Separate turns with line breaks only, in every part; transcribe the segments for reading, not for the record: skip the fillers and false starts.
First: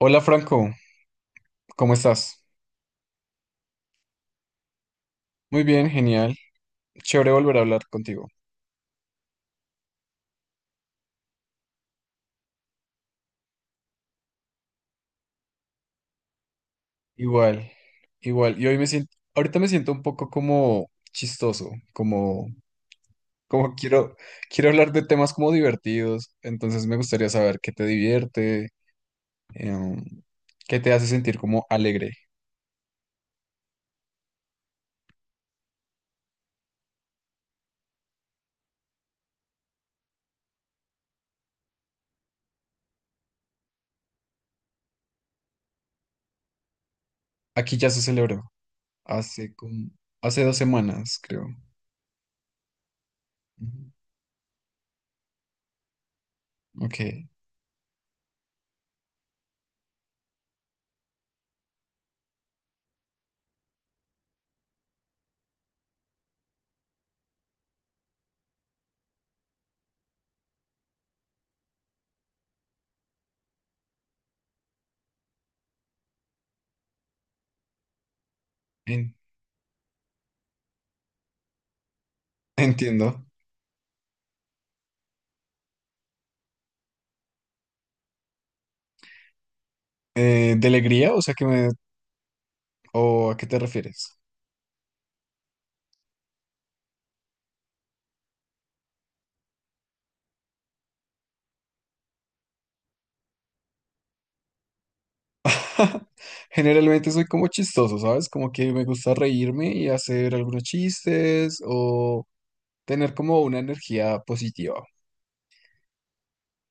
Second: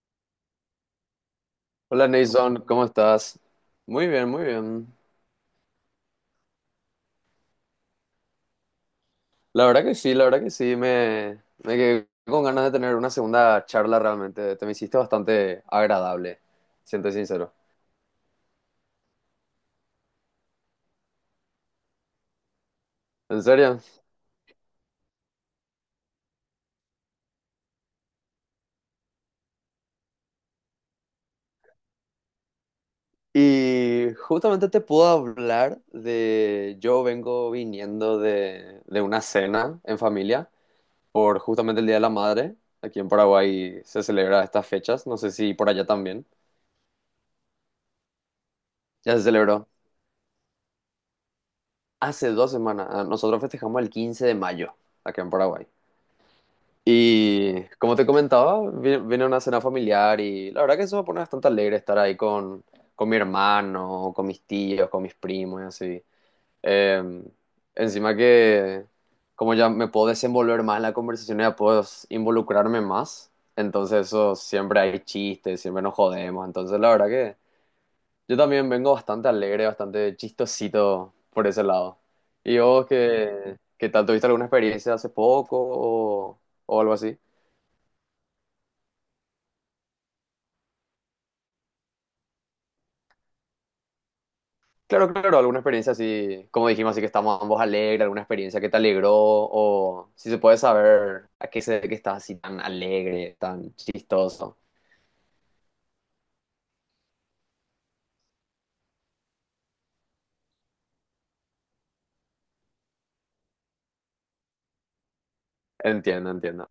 Hola Franco, ¿cómo
Hola
estás?
Nason, ¿cómo estás? Muy bien, muy bien.
Muy bien, genial. Chévere volver a hablar contigo.
La verdad que sí, la verdad que sí, me quedé con ganas de tener una segunda charla realmente. Te me hiciste bastante agradable, siento sincero.
Igual, igual. Y hoy me siento, ahorita me siento un poco como chistoso, como,
¿En
como
serio?
quiero, quiero hablar de temas como divertidos. Entonces me gustaría saber qué te divierte, em, qué te hace sentir como alegre.
Y justamente te puedo hablar de... Yo vengo viniendo de una cena en familia por justamente el Día de la Madre. Aquí en Paraguay se celebra estas fechas, no sé si por allá también.
Aquí ya se celebró,
Ya se
hace
celebró
como, hace dos semanas, creo.
hace 2 semanas. Ah, nosotros festejamos el
Ujú.
15 de mayo, acá en Paraguay.
Ok,
Y como te comentaba, viene una cena familiar y la verdad que eso me pone bastante alegre estar ahí con mi hermano, con mis tíos, con mis primos y así. Eh, Encima que como ya me puedo desenvolver más en la conversación, ya puedo involucrarme más. Entonces eso, siempre hay chistes, siempre nos jodemos. Entonces la verdad que yo también vengo
en-
bastante alegre, bastante chistosito por ese lado. ¿Y vos
entiendo.
qué, tal? ¿Tuviste alguna experiencia hace poco o algo así?
¿De alegría? O sea, que me... ¿O a qué te refieres?
Claro, claro, alguna experiencia así, como dijimos, así que estamos ambos alegres, alguna experiencia que te alegró, o si se puede saber a qué se debe que estás así tan alegre, tan chistoso.
Generalmente soy como chistoso, ¿sabes? Como que me gusta reírme y hacer algunos chistes o tener como una energía positiva.
Entiendo, entiendo.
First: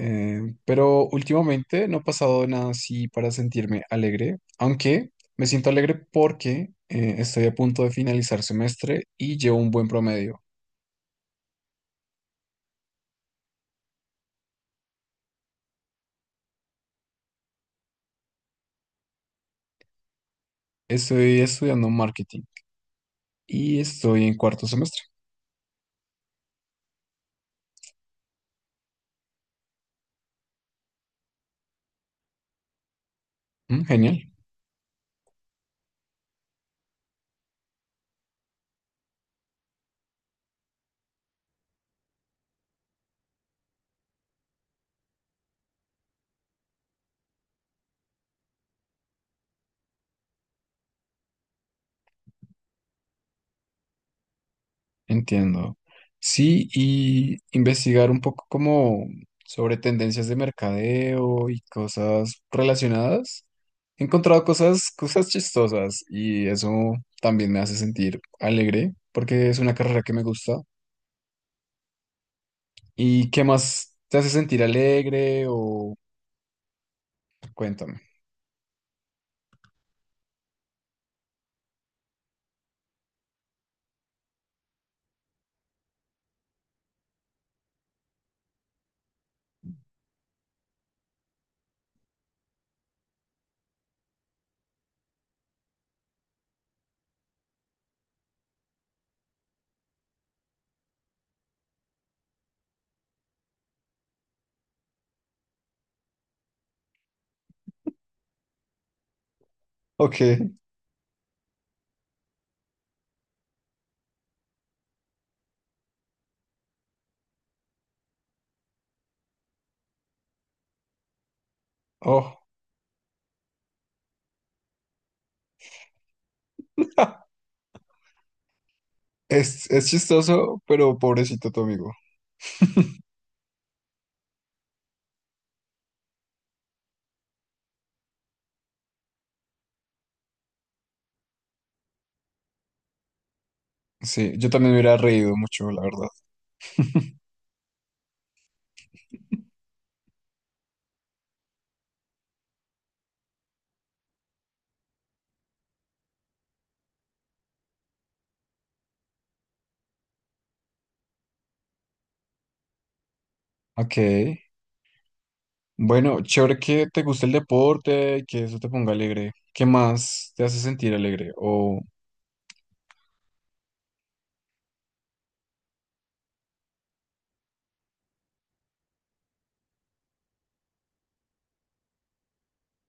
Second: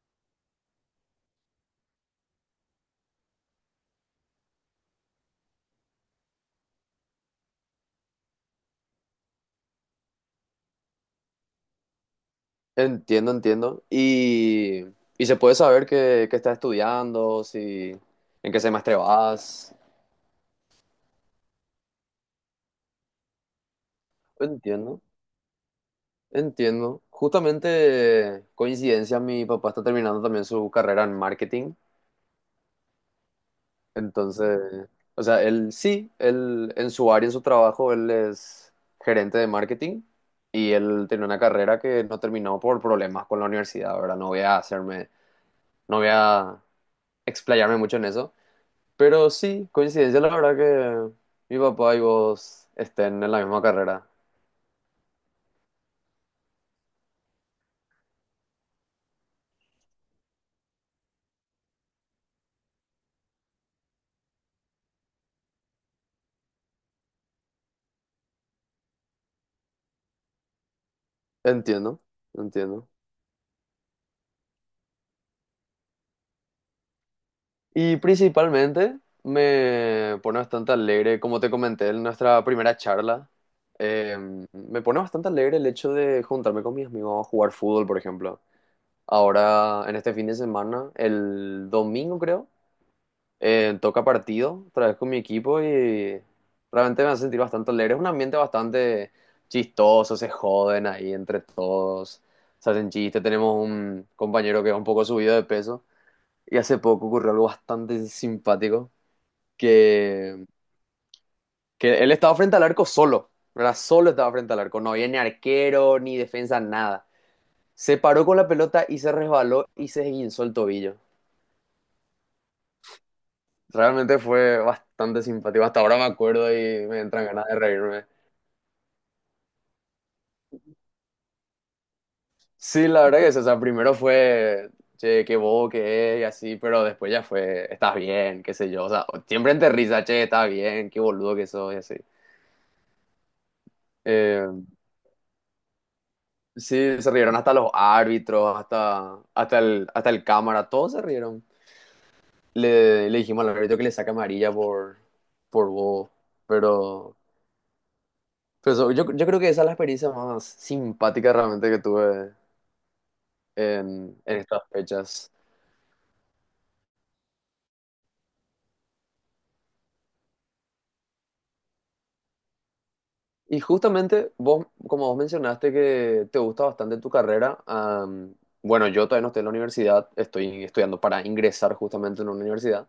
Pero últimamente no ha pasado nada así para sentirme alegre, aunque me siento alegre porque estoy a punto de finalizar semestre y llevo un buen promedio.
Entiendo, entiendo. Y se puede saber qué estás estudiando, si, en qué semestre vas.
Estoy estudiando marketing y estoy en cuarto
Entiendo,
semestre.
entiendo. Justamente, coincidencia, mi papá está terminando también su carrera en marketing.
Mm, genial.
Entonces, o sea, él sí, él en su área, en su trabajo, él es gerente de marketing y él tenía una carrera que no terminó por problemas con la universidad, ¿verdad? No voy a hacerme, no voy a explayarme mucho en eso, pero sí, coincidencia, la verdad que mi papá y vos estén en la misma carrera.
Entiendo. Sí, y investigar un poco como sobre tendencias de mercadeo y cosas relacionadas. He encontrado cosas chistosas y eso también me hace sentir alegre porque es una carrera que me gusta.
Entiendo, entiendo.
¿Y qué más te hace sentir alegre o
Y
cuéntame?
principalmente me pone bastante alegre, como te comenté en nuestra primera charla, eh, me pone bastante alegre el hecho de juntarme con mis amigos a jugar fútbol, por ejemplo. Ahora, en este fin de semana, el domingo creo, toca partido otra vez con mi equipo y realmente me hace sentir bastante alegre. Es un ambiente bastante chistoso, se joden ahí entre todos, se hacen chistes. Tenemos un compañero que es un poco subido de peso. Y hace poco ocurrió algo bastante simpático
Ok,
que, que él estaba frente al arco solo, ¿verdad? Solo estaba frente al arco, no había ni arquero, ni defensa, nada. Se paró con la pelota y se resbaló y se esguinzó el tobillo.
oh,
Realmente fue bastante simpático. Hasta ahora me acuerdo y me entran ganas de reírme.
es chistoso, pero pobrecito tu amigo.
Sí, la verdad que sí. O sea, primero fue, che, qué bobo que es y así, pero después ya fue, estás bien, qué sé yo. O sea, siempre entre risa, che, estás bien, qué boludo que sos y así.
Sí,
Eh,
yo también me hubiera reído mucho, la verdad.
Sí, se rieron hasta los árbitros, hasta el cámara, todos se rieron. le, dijimos al árbitro que le saca amarilla por bobo, pero, pero eso, yo creo que esa es la experiencia más simpática realmente que tuve
Ok.
en estas fechas.
Bueno, chévere que te guste el deporte, que eso te ponga alegre. ¿Qué más te hace sentir alegre? O
Y justamente vos, como vos mencionaste que te gusta bastante tu carrera, bueno, yo todavía no estoy en la universidad, estoy estudiando para ingresar justamente en una universidad.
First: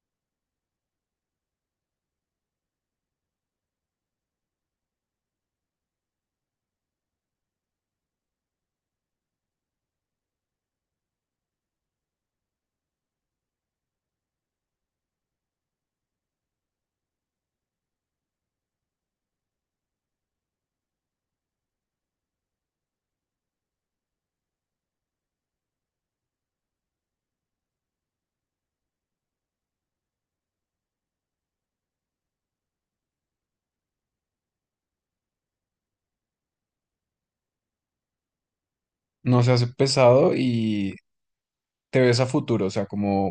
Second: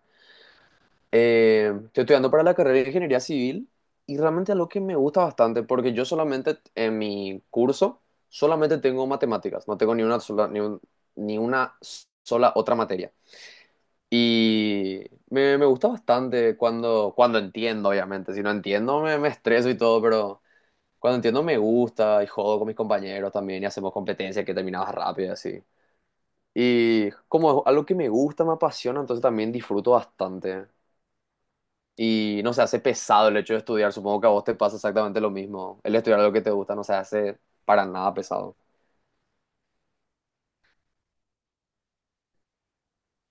Estoy estudiando para la carrera de Ingeniería Civil y realmente es algo que me gusta bastante porque yo solamente en mi curso solamente tengo matemáticas, no tengo ni una sola, ni una sola otra materia. Y me, gusta bastante cuando entiendo, obviamente. Si no entiendo me estreso y todo, pero cuando entiendo me gusta y jodo con mis compañeros también y hacemos competencias que terminamos rápido y así. Y como es algo que me gusta, me apasiona, entonces también disfruto bastante y no se hace pesado el hecho de estudiar. Supongo que a vos te pasa exactamente lo mismo. El estudiar algo que te gusta no se hace para nada pesado.
no se hace pesado y te ves a futuro, o sea, como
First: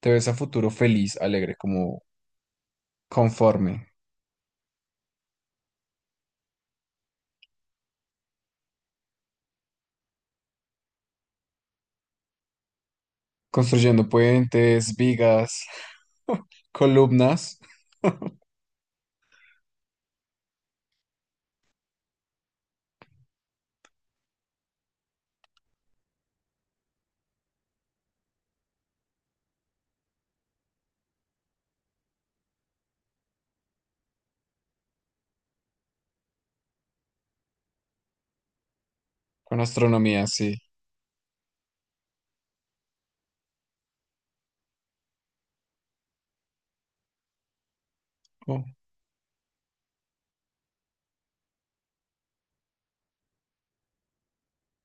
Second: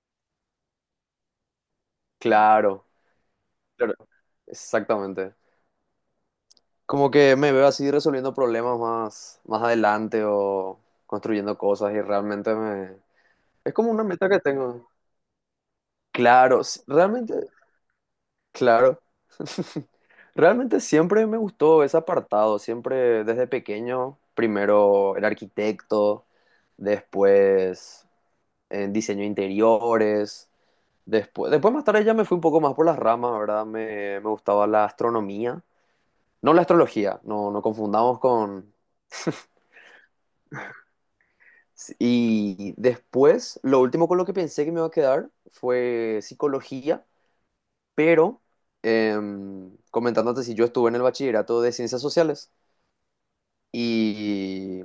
te ves a futuro feliz, alegre, como
Claro,
conforme,
claro, exactamente. Como que me veo así resolviendo problemas más adelante o construyendo cosas y realmente me... Es como una
construyendo
meta que tengo.
puentes, vigas,
Claro, realmente,
columnas,
claro. Realmente siempre me gustó ese apartado, siempre desde pequeño, primero el arquitecto, después en diseño de interiores. Después, después más tarde ya me fui un poco más por las ramas, ¿verdad? me gustaba la astronomía, no la astrología, no, no confundamos con...
con astronomía, sí.
sí, y después, lo último con lo que pensé que me iba a quedar fue psicología, pero
Oh,
comentándote si yo estuve en el bachillerato de ciencias sociales y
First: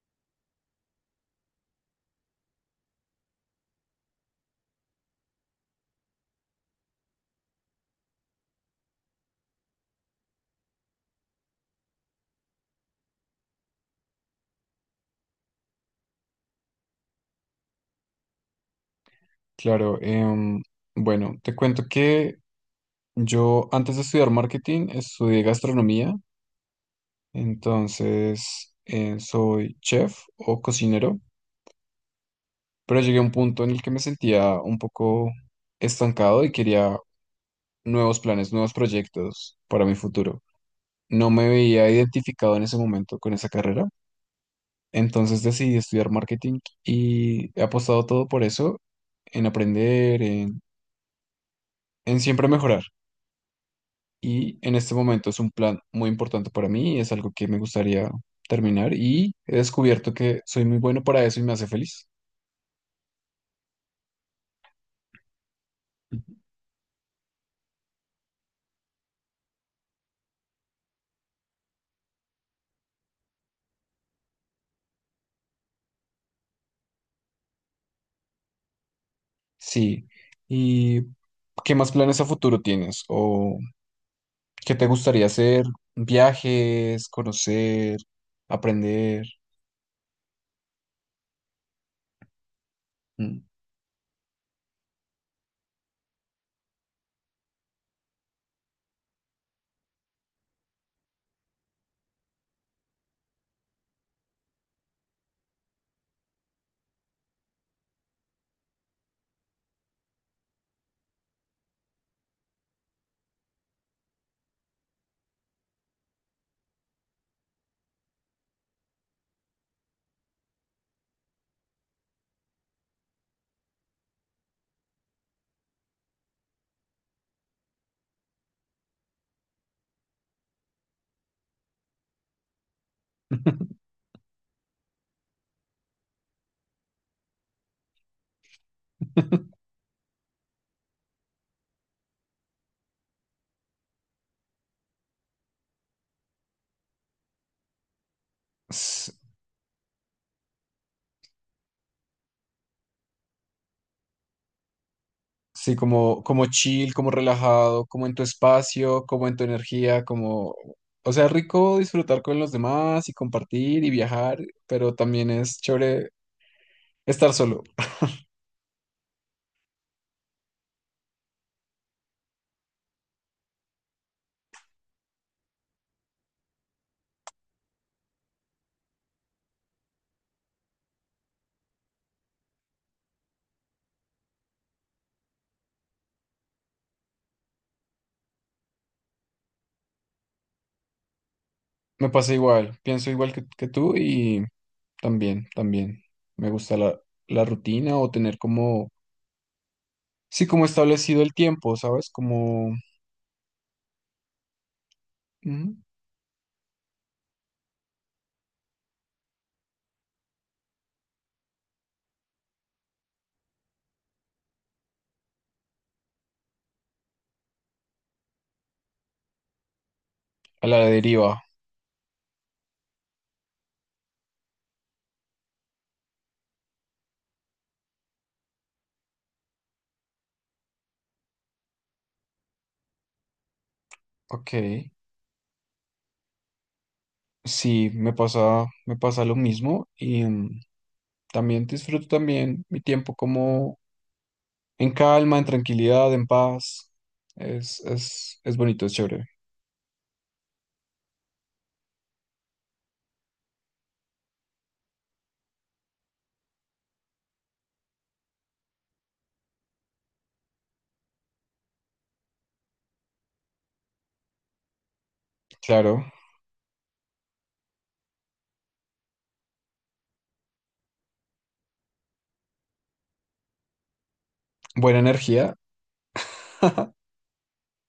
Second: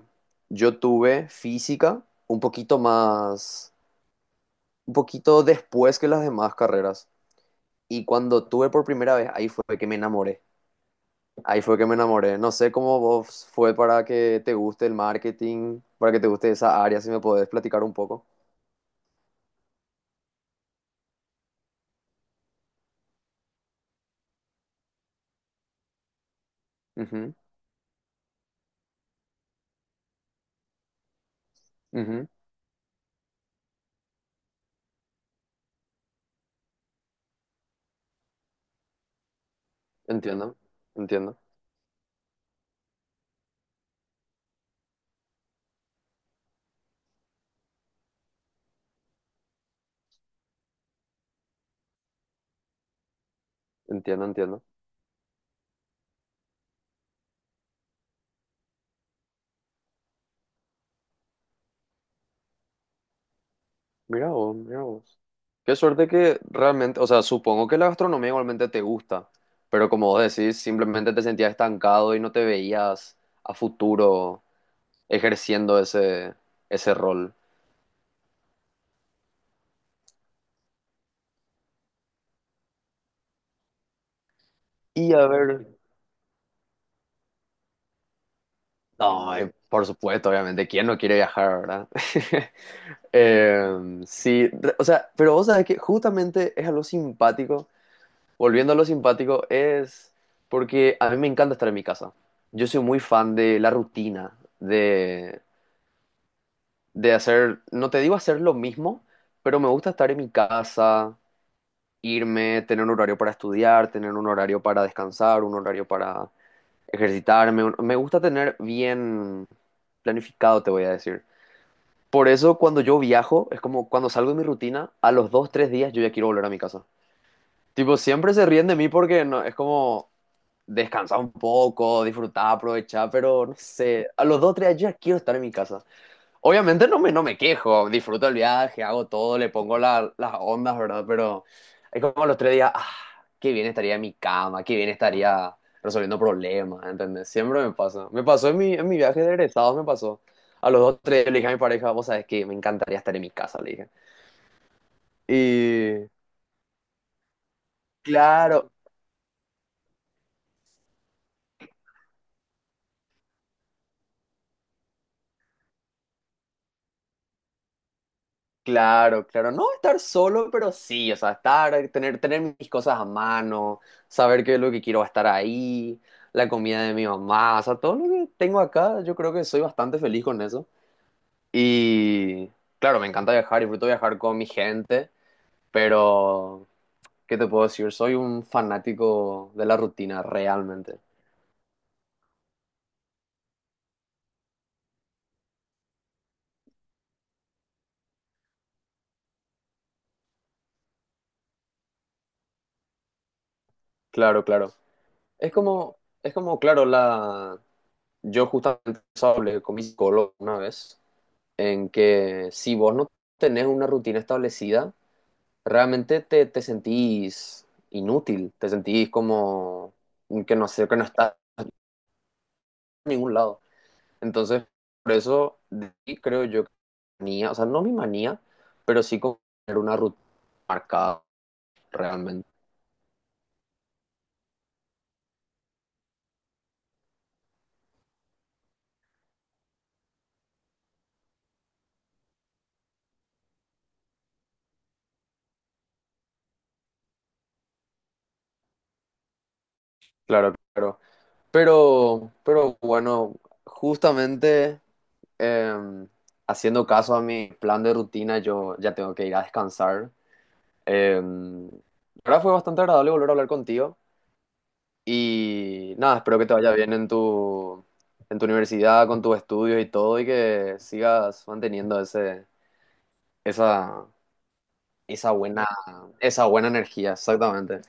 yo tuve física un poquito más, un poquito después que las demás carreras. Y cuando tuve por primera vez, ahí fue que me enamoré. Ahí fue que me enamoré. No sé cómo vos fue para que te guste el marketing, para que te guste esa área, si me podés platicar un poco.
claro, bueno, te cuento que yo antes de estudiar marketing estudié gastronomía.
Ujú,
Entonces, soy chef o cocinero,
ujú.
pero llegué a un punto en el que me sentía un poco estancado y quería nuevos planes, nuevos proyectos para mi futuro.
Entiendo,
No
entiendo,
me veía identificado en ese momento con esa carrera, entonces decidí estudiar marketing y he apostado todo por eso, en aprender, en siempre mejorar.
entiendo,
Y
entiendo.
en este momento es un plan muy importante para mí, es algo que me gustaría terminar y he descubierto que soy muy bueno para eso y me hace feliz.
Mira vos, mira vos. Qué suerte que realmente, o sea, supongo que la gastronomía igualmente te gusta, pero como vos decís, simplemente te sentías estancado y no te veías a futuro ejerciendo ese, ese rol.
Sí. ¿Y qué más planes a futuro tienes? ¿O qué te
Y
gustaría
a
hacer?
ver.
¿Viajes, conocer, aprender?
No, por supuesto, obviamente. ¿Quién no quiere viajar, verdad?
Mm.
Sí, o sea, pero vos sabés que justamente es algo simpático. Volviendo a lo simpático, es porque a mí me encanta estar en mi casa. Yo soy muy fan de la rutina, de hacer, no te digo hacer lo mismo, pero me gusta estar en mi casa, irme, tener un horario para estudiar, tener un horario para descansar, un horario para ejercitarme. Me gusta tener bien planificado, te voy a decir. Por eso cuando yo viajo, es como cuando salgo de mi rutina, a los dos, tres días yo ya quiero volver a mi casa. Tipo, siempre se ríen de mí porque no, es como descansar un poco, disfrutar, aprovechar, pero no sé, a los dos, tres días yo ya quiero estar en mi casa. Obviamente no me, quejo, disfruto el viaje, hago todo, le pongo las ondas, ¿verdad? Pero es como los tres días, ah, qué bien estaría en mi cama, qué bien estaría resolviendo problemas, ¿entendés? Siempre me pasa. Me pasó en mi
S-
viaje de egresados, me pasó. A los dos, tres, le dije a mi pareja, vos sabés que me encantaría estar en mi casa, le dije.
Sí,
Y
como, como chill, como relajado, como en tu
claro,
espacio, como en tu energía, como... O sea, rico disfrutar con los demás y compartir y viajar, pero también es chévere estar solo.
claro, claro, no estar solo, pero sí, o sea, estar, tener mis cosas a mano, saber qué es lo que quiero va a estar ahí, la comida de mi mamá, o sea, todo lo que tengo acá, yo creo que soy bastante feliz con eso. Y claro, me encanta viajar, disfruto viajar con mi gente, pero, ¿qué te puedo decir? Soy un fanático de la rutina, realmente.
Me pasa igual, pienso igual que tú y también, también. Me gusta la rutina o tener como sí, como establecido el tiempo, ¿sabes? Como
Claro, claro. Es
ujú,
como, es como, claro, la, yo justamente hablé con mi psicólogo una vez en que si vos no tenés una rutina establecida, realmente te sentís inútil, te sentís como que
a
no
la
sé, que no estás
deriva.
en ningún lado. Entonces, por eso de ahí creo yo que manía, o sea, no mi manía, pero sí como tener una rutina marcada realmente.
Ok. Sí, me pasa lo mismo y mm, también disfruto también mi tiempo como en calma, en tranquilidad, en paz. Es bonito, es chévere.
Claro, claro. Pero bueno, justamente eh, haciendo caso a mi plan de rutina, yo ya tengo que ir a descansar. La verdad fue bastante agradable volver a hablar contigo y
Claro.
nada, espero que te vaya bien en tu universidad, con tus estudios y todo y que sigas manteniendo ese, esa,
Buena
esa
energía.
buena, esa buena energía, exactamente.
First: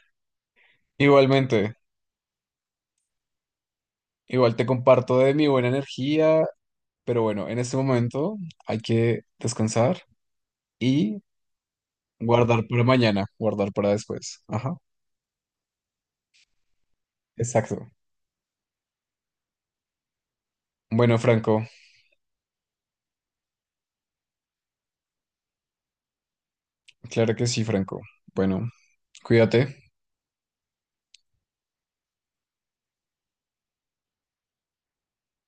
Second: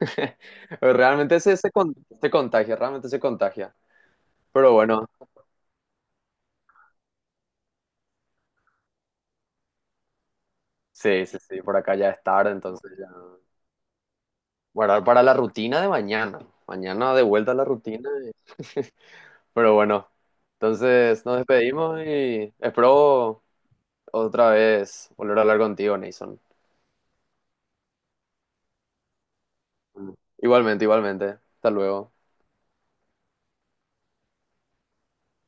Realmente se, se,
Igualmente,
con- se contagia, realmente se contagia.
igual te
Pero bueno,
comparto de mi buena energía, pero bueno, en este momento hay que descansar y
sí, sí, sí, por acá ya es tarde,
guardar para
entonces ya
mañana, guardar para después. Ajá,
guardar para la rutina de mañana. Mañana de vuelta a la
exacto.
rutina. Y- Pero bueno,
Bueno,
entonces nos
Franco,
despedimos y espero otra vez volver a hablar contigo, Nason.
claro que sí, Franco. Bueno, cuídate.
Igualmente, igualmente. Hasta luego.